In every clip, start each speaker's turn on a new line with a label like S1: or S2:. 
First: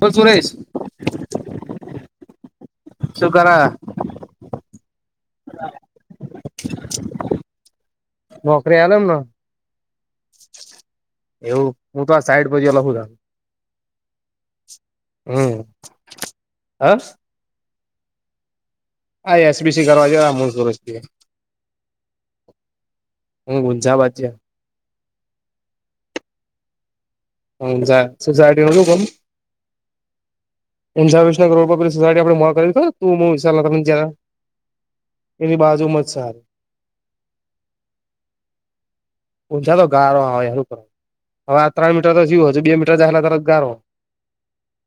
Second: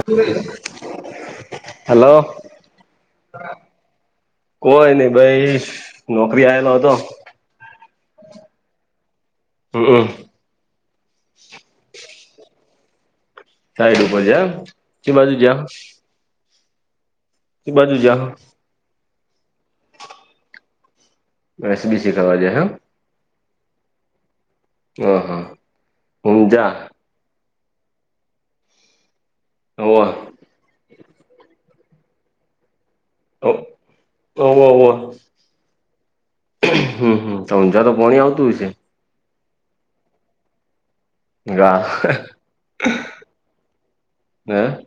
S1: બોલ સુરેશ
S2: હેલો.
S1: શું કર
S2: કોઈ નઈ ભાઈ નોકરી આવેલો હતો.
S1: નોકરી આવેલો
S2: હમમ.
S1: એવું હું તો આ સાઈઠ પર જ્યલો
S2: સાઈડ ઉપર છે એમ. કે બાજુ જા
S1: હમ હા
S2: એ બાજુ
S1: આ એસબીસી કરવા જાવ આ મૂળ સુરથી
S2: એસબીસી કરવા જાય એમ?
S1: હું [unintelligible]
S2: હ હા [unintelligible]
S1: સોસાયટી નું
S2: હોવ
S1: [unintelligible] આપે
S2: હોવ હોવ
S1: [unintelligible] એની બાજુમાં જ છે
S2: હમ હમ ઉંજા તો પોણી આવતું હોય છે.
S1: ઉછા તો ગારોવે કર હવે આ
S2: હા
S1: ત્રણ મીટર તોયું બે મીટર જ તરત ગારો.
S2: [inaudible]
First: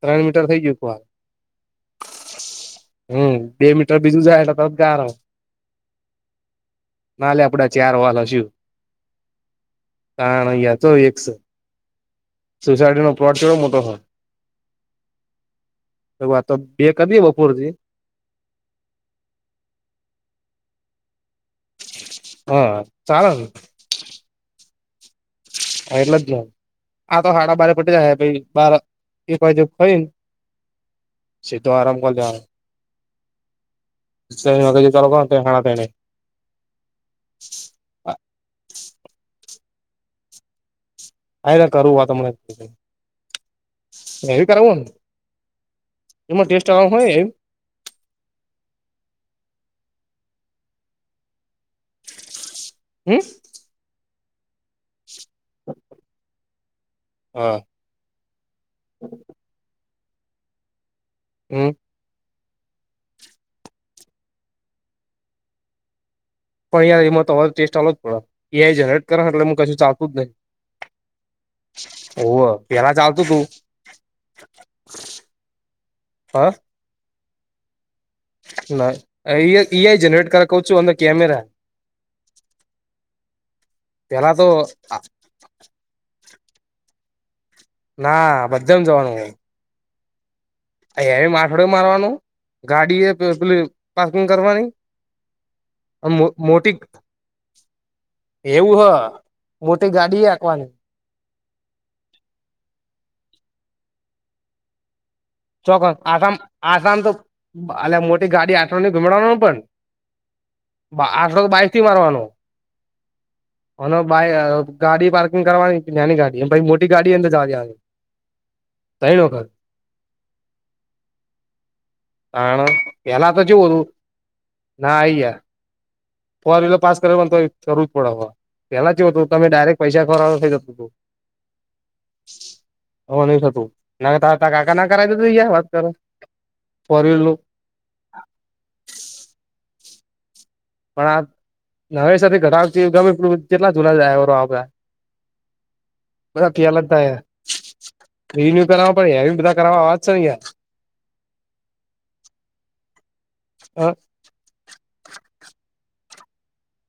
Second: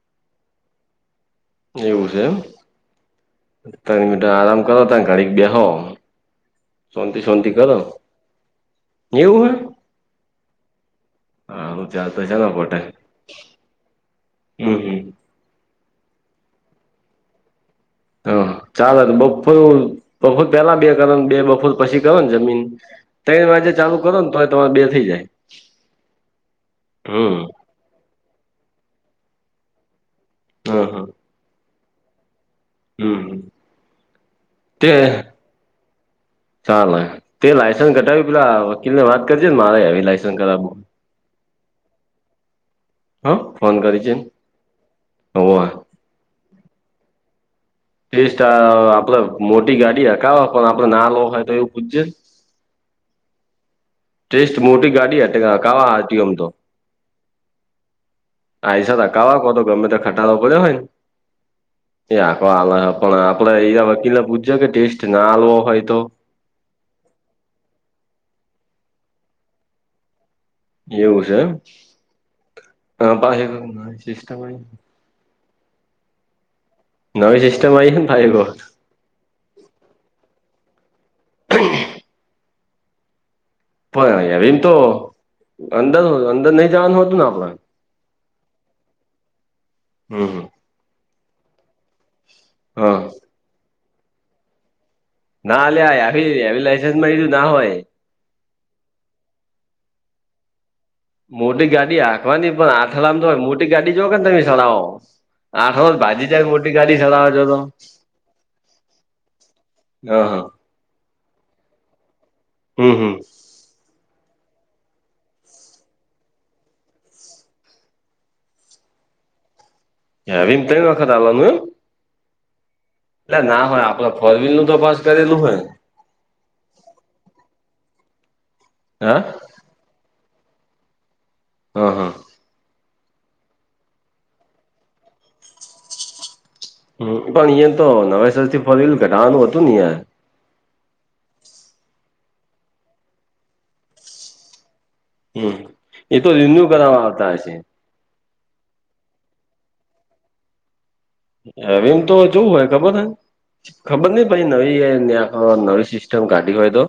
S1: ત્રણ મીટર થઈ ગયું હતું આ.
S2: એવું છે
S1: હમ બે મીટર
S2: એમ
S1: બીજું જાય એટલે
S2: આરામ
S1: તરત
S2: કરો ત
S1: ગારો
S2: ગાડી બેહો. શાંતિ
S1: ના લે
S2: શાંતિ
S1: આપડા
S2: કરો
S1: ચાર વાલ
S2: એવું હ?
S1: કારણયા ચો એક સ.
S2: હા હું ચાલતો છે પોતે
S1: સોસાયટી નો પ્લોટ કેવો મોટો હોય
S2: હમ હમ.
S1: એ વાતો બે કદી બપોરથી
S2: હા ચાલ બપોરે બપોરે પેલા બે કર બે [unintelligible] પછી કરો ને જમીન
S1: હા ચાલે ને
S2: ત્રણ વાગે ચાલુ કરો ને તો તમારે બે થઈ જાય.
S1: હા એટલે જ ન આ તો
S2: હમ
S1: સાડા બારે પટે જાય બાર એક બાજુ ખાઈ ને
S2: હા હા.
S1: [unintelligible]
S2: હમ.
S1: જે
S2: તે
S1: ચાલું હણા તેને
S2: ચાલે તે લાયસન્સ ઘટાવી પેલા વકીલ ને વાત કરજે ને મારે આવી લાયસન્સ કરાવુ.
S1: હા કરું વાત અમને.
S2: હં ફોન કરી છે
S1: ને
S2: હો.
S1: એમાં ટેસ્ટ આ હોય એમ.
S2: ત્રીસ આપડે મોટી ગાડી હ ક પણ આપડે ના લોવ હોય તો એવું પૂછજે ને.
S1: હમ.
S2: ટેસ્ટ મોટી ગાડી હ કાવાતીમ ર. ટી. ઓ માતો
S1: હા
S2: આિસા અકાવવા કો તો ગમે તે ખટાો કર્યો હોય ને.
S1: હમ
S2: એ આખો આ પણ આપડે એ વકીલે પૂછજ કે ટેસ્ટ ના આલવો હોય તો?
S1: પણ યારમાં તમારે ટેસ્ટ ચાલો જ પડે એઆઈ જનરેટ કર એટલે કશું ચાલતું જ નહી.
S2: એવું છે.
S1: ઓવ પેલા
S2: એમ
S1: ચાલતું તું
S2: પાછી નવી સિસ્ટમ આઈ
S1: હ.
S2: નવી સિસ્ટમ આઈ છેને
S1: ના એ આઇ જનેરેટ કર કું અંદર કમેરા
S2: હ. પણવીમ તો અંદર અંદર નહી જવાનું હતું ને આપડે?
S1: ના બધા જવાનું હોય.
S2: હમ હ.
S1: અંથડ્ડો મારવાનું ગાડી
S2: હા
S1: એ પાર્કિંગ કરવાની
S2: ના અ આ
S1: મો
S2: આવી હ
S1: મોટી
S2: લાયસન્સ મળીું [inaudible] ના હોય
S1: એવું હ મોટી ગાડી પણ હાંકવાની
S2: મોટી ગાડી આખવાની પણ આંથડામાં તો હોય મોટી ગાડી જો કેને તમે ચલાવો?
S1: ચોક્કસ આંઠડો આંથળો તો અ મોટી ગાડી આઠની ગુમેડવાનું પણ
S2: હા હા.
S1: આંથડો તો બાઈક થી મારવાનો
S2: હમ હમ.
S1: હ ગાડી પાર્કિંગ કરવાની નાની ગાડી એમ મોટી ગાડી અંદર જવા દવાની. ત્રણ વખત
S2: હ વિમ [unintelligible] તણ વખત આાલવાનુ એમ
S1: તાણે
S2: એ ના હોય આપડે ફોરવીલ નું તો પાસ
S1: આઈ યાર
S2: કરેલું હોય
S1: ફોર વ્હીલર પાસ કર તો જરૂર જ પડે પેલા કેવું
S2: હા
S1: હતું તમે ડાયરેક્ટ પૈસા ખરવાો થઈ જતું હતું.
S2: હા હા.
S1: હ નહી થતું ના કાકા ના કરાવી દેધું યા વાત કરો. ફોર
S2: હ
S1: વ્હીલર નું
S2: પણ અ તો નવા સરથી ફરેલું ઘઢાવાનું હતું ને.
S1: પણ આ હવે ઘ ગમે કેટલા જુલા જ
S2: હમ એ તો રિન્યુ કર
S1: થાય
S2: આવતા હશે.
S1: રિન્યુ કરાવ પડે એ બધા કર કરવા આવવાજ છે ને યાર.
S2: એમ તો જોવું હોય ખબર છે
S1: યાર
S2: ખબર નહીં પ નવી નવી સિસ્ટમ કાઢી હોય તો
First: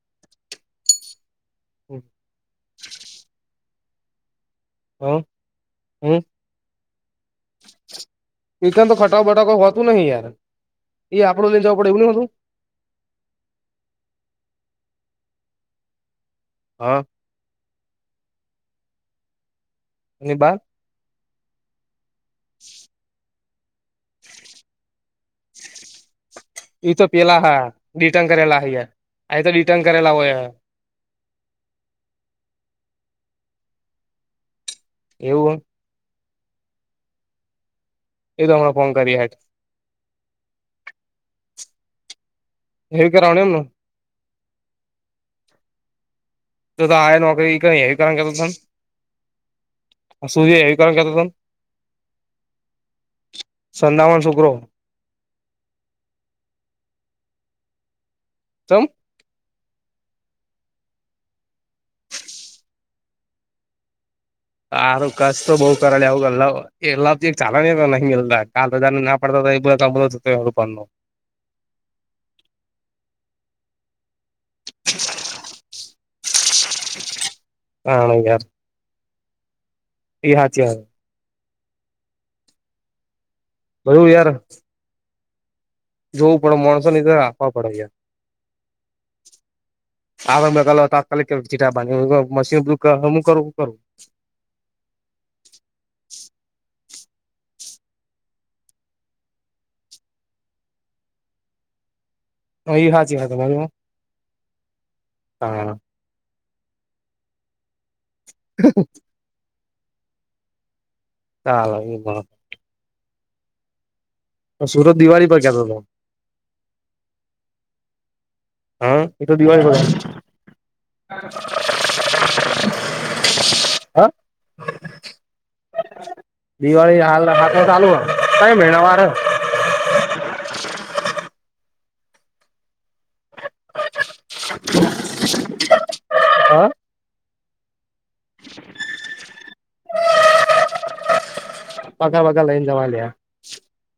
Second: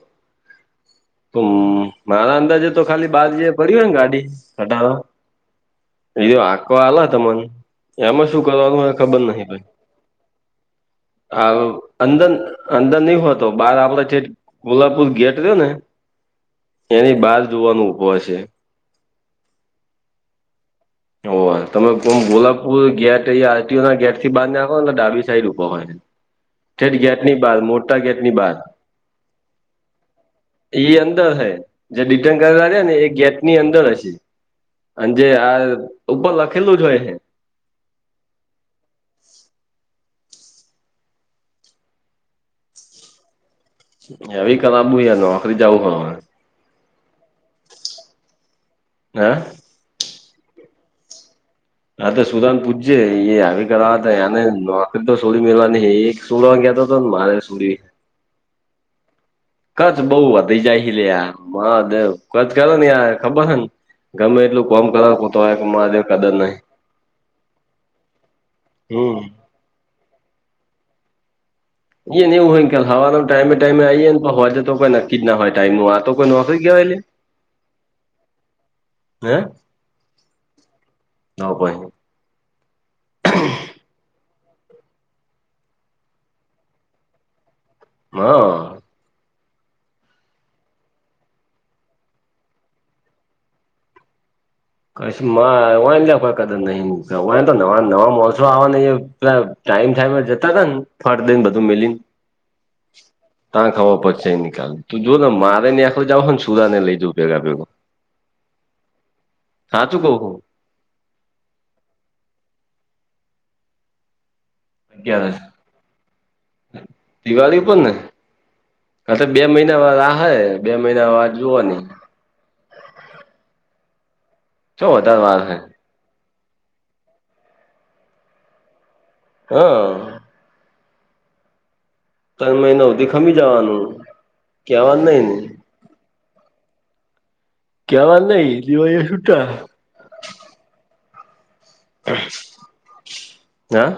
S2: હ મારા અંદાજે તો ખાલી બાર જ પર હોય ને ગાડી ટો
S1: હ હ હમ
S2: એજ હાંકવા આલે તને એમાં શું
S1: એકન
S2: કરવાનું
S1: તો
S2: ખબર
S1: ખટાવ બટાકો હોતું નહિ યાર એ આપડું લઈને જવું પડે એવું નહિ હોતું
S2: અંદર અંદર નહીં હોતો બહાર આપડે છે કોલ્પુર ગેટ રહ્યો ને
S1: હા
S2: એની બહાર જોવાનું ઊભો હશે.
S1: એની બહાર
S2: ઓ તમે કોમ ગોલાપુર ગેટ અયા આરટીઓ ના ગેટ થી બાંધ નાખો ને ડાબી સાઈડ ઉપર હ
S1: એ તો પેલા હા ડિટર્ન
S2: ની બહાર
S1: કરેલા હૈ આ તો ડિટર્ન કરેલા હોય.
S2: એઈ અંદર હ જે ડિટેન કરેયા ને એ ગેટ ની અંદર હશે અને જે
S1: એવું
S2: આ ઉપર લખેલું જ હોય હે.
S1: [unintelligible] હવી કરા [inaudible] વડ એમનું [unintelligible]
S2: યાર નોકરી જાવું હ
S1: જો તો આ નોકરી એવી કારણ કરતા
S2: હે
S1: સૂર્ય એવી કારણ કરતો ને [unintelligible]
S2: હા તો સુરાન પૂછજે એ આવી કર હતા
S1: સંદાવાન
S2: એને
S1: છોકરો
S2: સડી મેવા ન એક સોડવાતો હતોને મારે સડી
S1: ચમ?
S2: કચ બઉ? વધી જાય છે કચ કરો ને યાર ખબર હ ને ગમે એટલું કોમ
S1: સારું
S2: કરો
S1: કષ
S2: તોય
S1: બહ
S2: મહાદેવ
S1: કરે
S2: કદર નહી
S1: આવું એ ચાલણી નહી કાલ બ [inaudible] [unintelligible] મળ
S2: હમ
S1: કનું [inaudible] [unintelligible]
S2: એઈ ન એવ હોય હવાનો ટાઈમે ટાઈમે આવીઈએ ને પણ હોય તો કોઈ નક્કી જ ના હોય ટાઈમ નુ તો કોઈ નોકરી કેવાય લ્યા...
S1: હણ યાર
S2: હે
S1: હથી [unintelligible]
S2: તો પહી
S1: બધુ યાર જોવું પડે માણસો ની રાખવા પડ યાર
S2: હા
S1: આ મે ક તાકાલિક ચીટા બાંધ મશીનું કરુંું કરું [unintelligible]
S2: કચ લ કોઈ કદર નહી મ હોય તો નવા નવા માસો આવવા ન પેલા ટાઈમ ટાઈમ જતા હતાા ને ફટ દન બધું મીલી ને-
S1: એ હાચી વાત તમારી
S2: તાં ખાવા પછ નનીિકાલ તું જો ને મારે
S1: હા
S2: આ [unintelligible] આપડ જાવઓ ને સુદા ને લઈજું ભેગા ભેું [unintelligible]
S1: હ
S2: હા તું કહ હું
S1: હા એ... સારો તો દિવાળી
S2: અગિયારસ
S1: પર કેતો તો.
S2: દિવાળી ઉપર ને હા તો
S1: એ
S2: બે
S1: દિવાળી
S2: મહિના
S1: પર
S2: વાર આ હ બે મહિના વાટ જુવાની.
S1: હા
S2: ચો વધારે વાર હ
S1: દિવાળી હાલ હા તો ચાલુ હ ક મેિણ વાર
S2: હા તયણ મહિના હુધી ખમી જવાનું કેવાનું નઈ ને
S1: [inaudible] હા
S2: કેવાન નઈ દિવાળ છૂટા
S1: પગાર બગાર લઈન જવા લ્યા
S2: હા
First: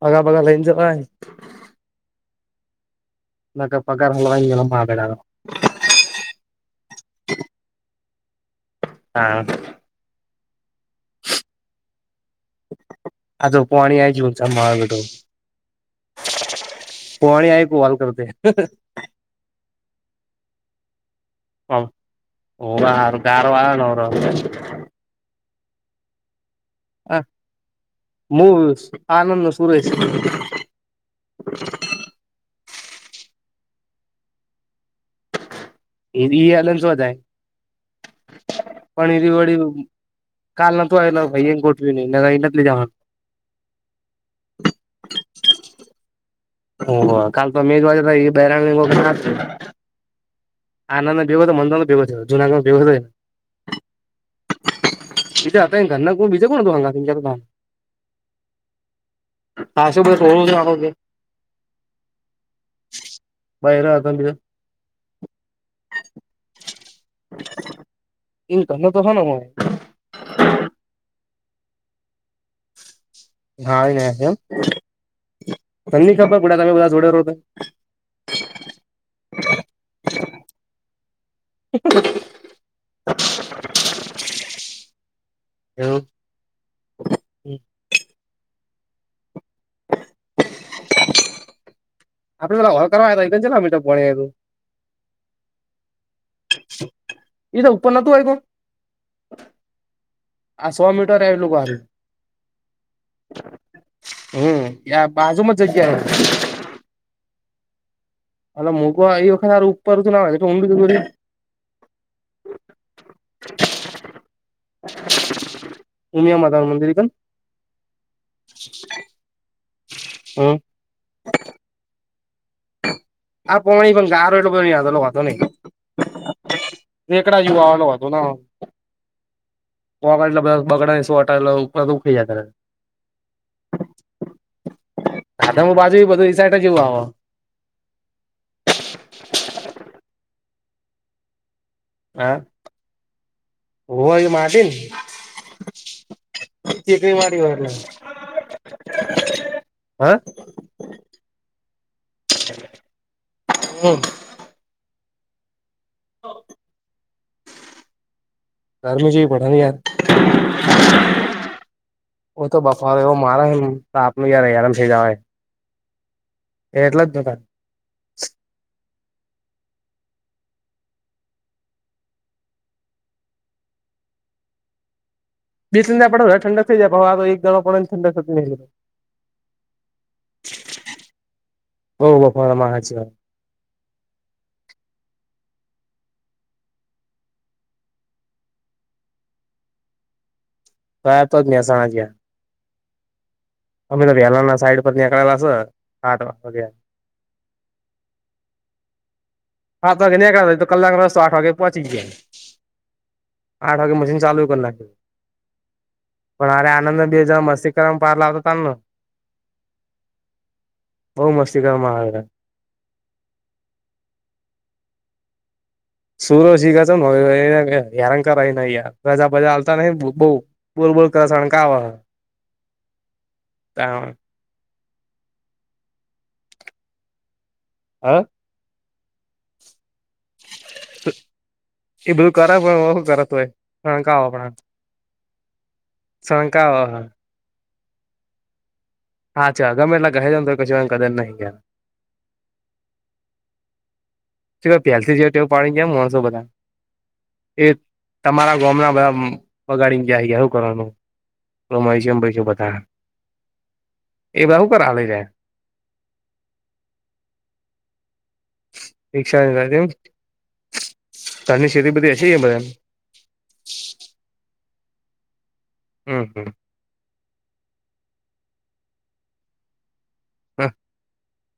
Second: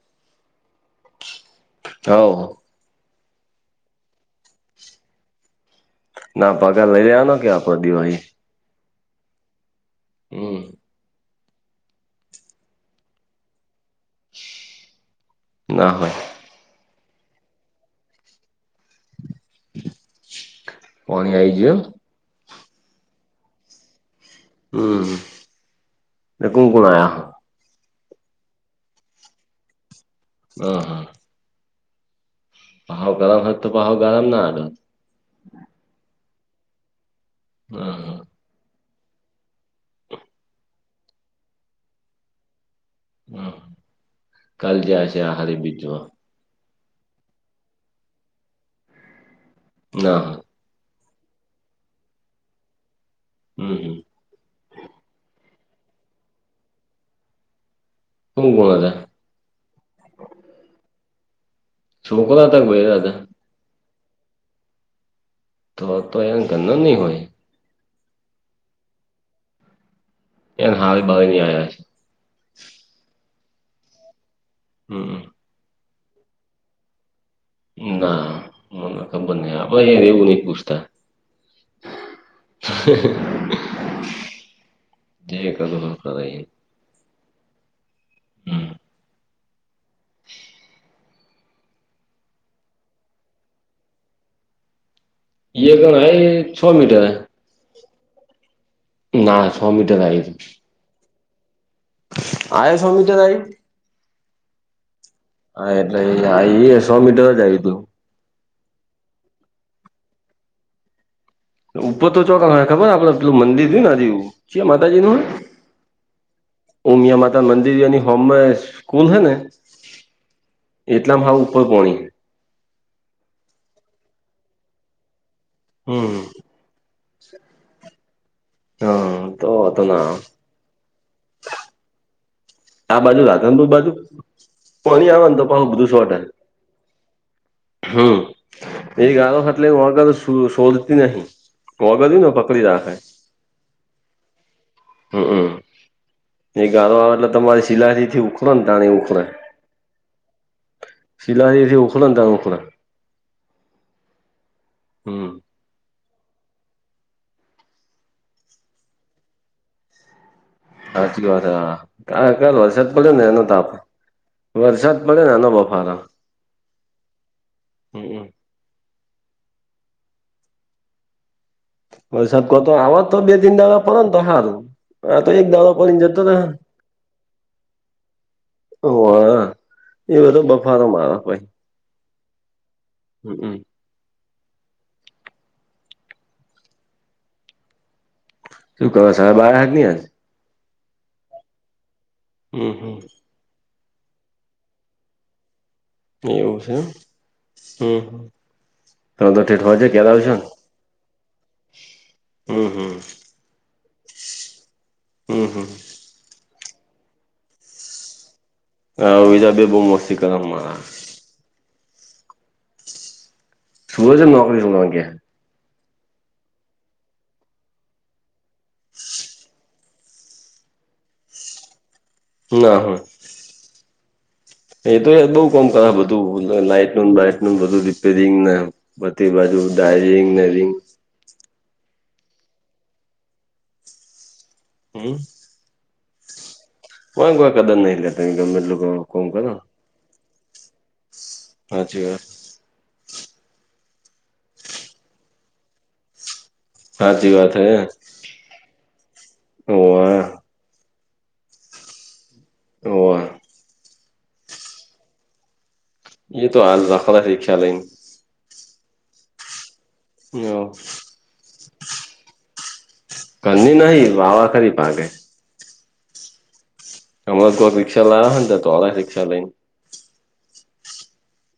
S1: પગા બગાર લઈન જવા
S2: હ
S1: [unintelligible]
S2: ના પગાર લઈ લેવાનો કે આપડ દિવાળી
S1: હા
S2: હમ
S1: આ તો પાણી આ જ ઉલતા મહગટો
S2: ના હોય
S1: [unintelligible]
S2: પોણી આઈ ગયું
S1: [unintelligible]
S2: હમ એ કોણ કોણ આયા હ
S1: મવ આનંદ ન સુરે છે
S2: હ હા ભાવ ગરમ હોત તો ભાવ ગરમ ના આડત
S1: એ અલન શોધાય
S2: હા હા
S1: પણ ર વળ કાલ ન તોું આયલા ભાઈ એને ગોઠવી નહી નગઈ નકલી જવા
S2: હમ કાલ જશે આહારી બીજમાં
S1: ઓહ કલ્પ મેઘ વાજ બહેરાંગંગ
S2: ના હ
S1: આનંદ ભગ હતો મંદરનો ભગો થયો જનાગઢમાં ભગો થને
S2: હમ હમ
S1: બીજ આ હતા ઘરના બીજે કોણ હતું ભંગા તમ તો ભાન
S2: હમું કોણ જા
S1: હા શું ભાઈ થોડું જાણો
S2: શોકોલ તક ભયે
S1: બહરે આવ તજ
S2: તો તો એ ગનો નહી હોય
S1: એ ઘંધ તો હ ન મને
S2: એને હાલ બાવ ની આવયા છે
S1: હા એ છે એમ
S2: હમ
S1: તની ખબર બુા તમે બધા જોડે રો હતા
S2: ના મને ખબર નહ આપણે એ એવું નહી પૂછતા
S1: ઠ
S2: જે
S1: એવું
S2: ક હ
S1: આપડે પેલા ઘર કરવા છે મીઠોું
S2: ગણ છ મીટરૈ
S1: એ તો ઉપર નતું હોય્યું
S2: ના છ મીટર લાગી છે
S1: આ સો મીટર એલુંારું
S2: આ સૌમી તો તાઈ
S1: હમ બાજુમાં જ જગ્યા
S2: આઈ એ છ મીટર જાય હતું
S1: હા મુગવા એ વખત ઉપરું ના આવેઊું
S2: ઉપર તો ચોક ખબર આપડે પલું મંદિર થય ને આ જે છેી માતાજી ન
S1: ઉમિયા માદાનંદર
S2: ઓમ યા માતા મંદિર યા હોમ કોન હૈ ને
S1: હમ
S2: એટલામ હ ઉપર કોણીં
S1: આ પ્રમાણી પણ ગારો એટ યાદ હતો નહ
S2: હમ
S1: એકકડા યવા વાલો હતો
S2: હા તો તો ના
S1: એટ બ બગડાસો કટલા દખ જ્યારે
S2: આ બાજુ રાધન દુ બાજુ કોણી આવે ને તો પાું
S1: આદમો
S2: બધું
S1: બાજુ એ
S2: સોટર
S1: ઈસાટ જેવું આવે
S2: હમ એ ગાવા ફાટલે માગ શોધતી નહી કોગરયને
S1: હા
S2: પકડી રાખે
S1: હોવા એ માટી ને
S2: હમમ એ ગાળો આવે
S1: ચીકણી
S2: એટલે
S1: માટી હોય
S2: તમારી સિલાડી થી ઉખરો ને તાણી ઉખરે
S1: હા
S2: સિલાથી ખખલ તં ઓખલા
S1: હમ
S2: હમ
S1: હ તારમી જવી પડા ની આર
S2: સાચી વાત હા ક ક
S1: ઓ તો
S2: વરસાદ
S1: બફારો
S2: પડ્યો
S1: એવો
S2: ને એનો
S1: મારે હે
S2: તાપે
S1: તો આપનું યાર
S2: વરસાદ પડે ને ન બફારા
S1: એટલા જ દુકાન
S2: હમમ ઓ સાબતો આવાજ તો બે તિન દાડા પ ને તો સારું હા તો એક દાદ
S1: ત્રણ
S2: પડીને
S1: દાડા
S2: જતો
S1: પડે
S2: ત
S1: હવે ઠંડક થઈ જાય પણ આ તો એક દાડો પડે ને ઠંડક થતી નથી
S2: ઓ હ એ બધો બફારો મા ભાઈ
S1: બહુ બફારામાં હાચી વાત
S2: હ શું ક બાર હા ની
S1: તો તો જ મેંજ ગ
S2: હમ હમ
S1: અમી વલાના સાઈડ પર નીકળલા હ
S2: એવું છેમ હમ હમ
S1: સાત વાગે નહીં કરતા તો કલાક રસ્તો આઠ વાગે પહોંચી ગયા
S2: હમ હમ
S1: આઠ વાગે મશન ચાલુ કર લાગી
S2: હમ હમ
S1: પણ અરે આનંદ બ બેજ મસ્ક્રમ પારલા આવતા તને
S2: હ વિજા બે બહુ મોસ્તી કર મારા
S1: બહ મસ્તી કર મહ
S2: સુૂરજ નોકરી શુંગ્યા
S1: સુૂરોી ગ હેરાં કર નયાર રજા બજા ચાલતા ન બ બોલબોલ કરસણ ક આવા હ
S2: ના હા
S1: તા
S2: એ તો બઉુ કોામ કરા બધું લાઈટનું લઇટનું બધું
S1: હ
S2: રીપેરિંગ ને બધી બાજુ ડારિંગ
S1: એ બધું કરે પણ ઓું કરેતું હોયંક
S2: હમ
S1: શણકા વા હા
S2: કદ નઈ તમે ગમેીટ લોકો
S1: હા્છા ગમેટલા ગ હજ કશ કદર નહીયા
S2: હાચ વા
S1: પ્યાલથી જયો તો પાણી ગયામ માણસો બધા
S2: હાચી વાત
S1: એ
S2: હે
S1: તમારા ગામ ના
S2: હોવે
S1: બગાડીને જાય ગયા કરવા રમામ બધા
S2: હોવે
S1: એ બું કર લે જ
S2: એ તો આાલઝખાત છે ખ્યાલઈને
S1: રિકક્ષા
S2: હ
S1: ધર ની ખેતી બધી હશે બધાને
S2: ઘની નહીં વાવાખરી પાાગે.
S1: હમ, હમ.
S2: અમરા કો રિક્ષાાવવા તો રિક્ષા લઈને
S1: હા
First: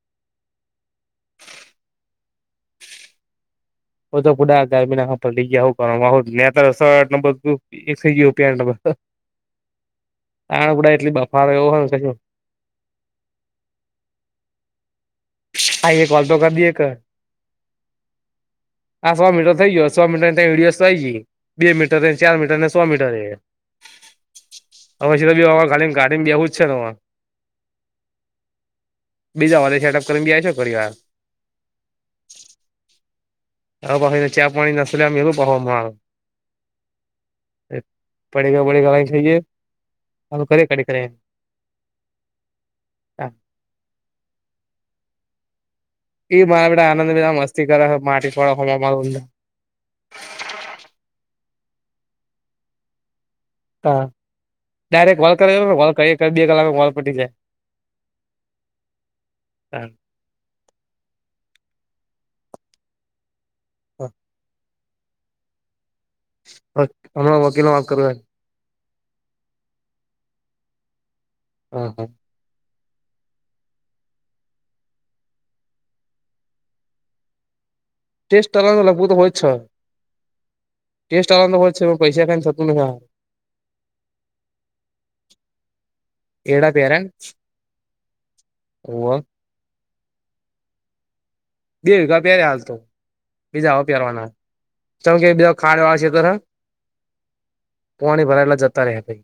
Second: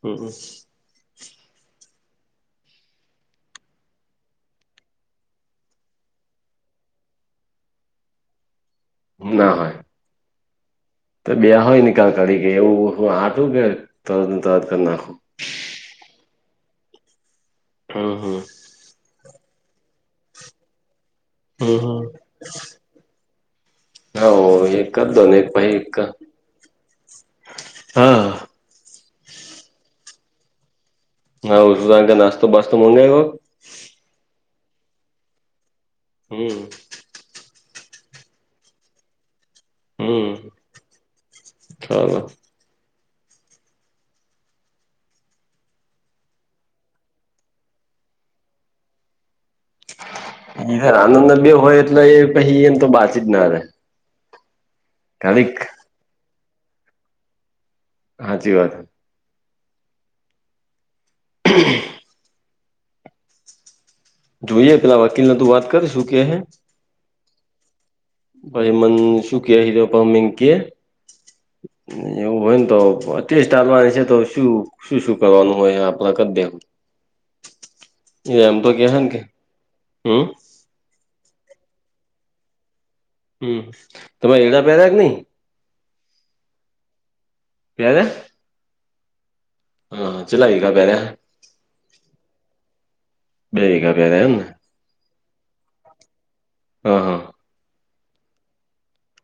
S2: હમ
S1: ઓ તો પુડા ગમીના પડી ગયાું કરવા નું એકસઓપિયા
S2: ના હોય.
S1: આણગુડા એટલી
S2: તો બે
S1: બફારો એવો
S2: હોય
S1: ને
S2: નિકાલ
S1: કશું
S2: કરી કે. એવું હું આટું કે તરત-તરત કરી નાખું.
S1: આઈ, એક વાલ તો કર દએ એક
S2: હ હ.
S1: આ સો મીટર થઈ ગયો. સો મીટર તો ડીએસ થઈ ગઈ. બે
S2: હમ
S1: મીટર,
S2: હમ
S1: ચાર મીટરને સો મીટર.
S2: હા એક કર
S1: અ
S2: દો
S1: સીધ
S2: ને એક
S1: બી ગાડી
S2: પછી
S1: ગાડી બી આવવું જ છે ને [unintelligible]
S2: હા.
S1: બીજા વાળા સેટઅપ કરીયા છે પરિવાર.
S2: હા, નાસ્તો પાસ્તો મંગાયવો.
S1: હ, પાછીને ચા-પાણી નાસમ એવું પાો માર [unintelligible]
S2: હમ.
S1: પડેગ પડેગ વા ખહીએ કરે ખ કરે [unintelligible]
S2: હમ.
S1: ઈ મારા બેા આનંદ. બધા મસ્તી કરે છે. માટી થોડા હો.
S2: એર આનંદ બે હોય એટલે, એ પછી એમ તો બાચી જ ના રે.
S1: હા, ડાયરેક્ટ કોલ કર.
S2: ખાલીક
S1: કોલ બે કલાક, કોલ પટી જાય.
S2: હાચી વાત.
S1: હમ.
S2: હ.
S1: હા.
S2: જોઈએ, પેલા વકીલ ને તું વાત કર, શું કે હે?
S1: હમણા વકીલો માફ કરે.
S2: ભાઈ, મન શૂ કે, હિજ પામેિ કે
S1: હા હા
S2: એવું હોય ને, તો અતસ ચાલવાની છે, તો શું, શું, શું કરવાનું હોય? આપડે ક દેખ એ
S1: ટેસ્ટ
S2: એમ તો કે
S1: કરવાનું
S2: છે
S1: લગભગ
S2: કે,
S1: હોય જ
S2: હમ
S1: ટેસ્ટ અંદર છે. પૈસા, કાઈ થતું નથી.
S2: હમ, તમામે એડા પ્યાર કે નઈ?
S1: એડા
S2: પ્યાર
S1: હોવ.
S2: હા, ચલાવી.
S1: બે વઘા પહેયા રે. હાલ તો
S2: બે
S1: બીજા આવો
S2: વીઘા પહેર્યા
S1: પહેરવાના.
S2: એમ ને
S1: ચમ કે, બજા ખાડ વાળ છે, તો હ,
S2: હા હા
S1: પાણી ભરાયેલા જતા રહ્યા, ભાઈ.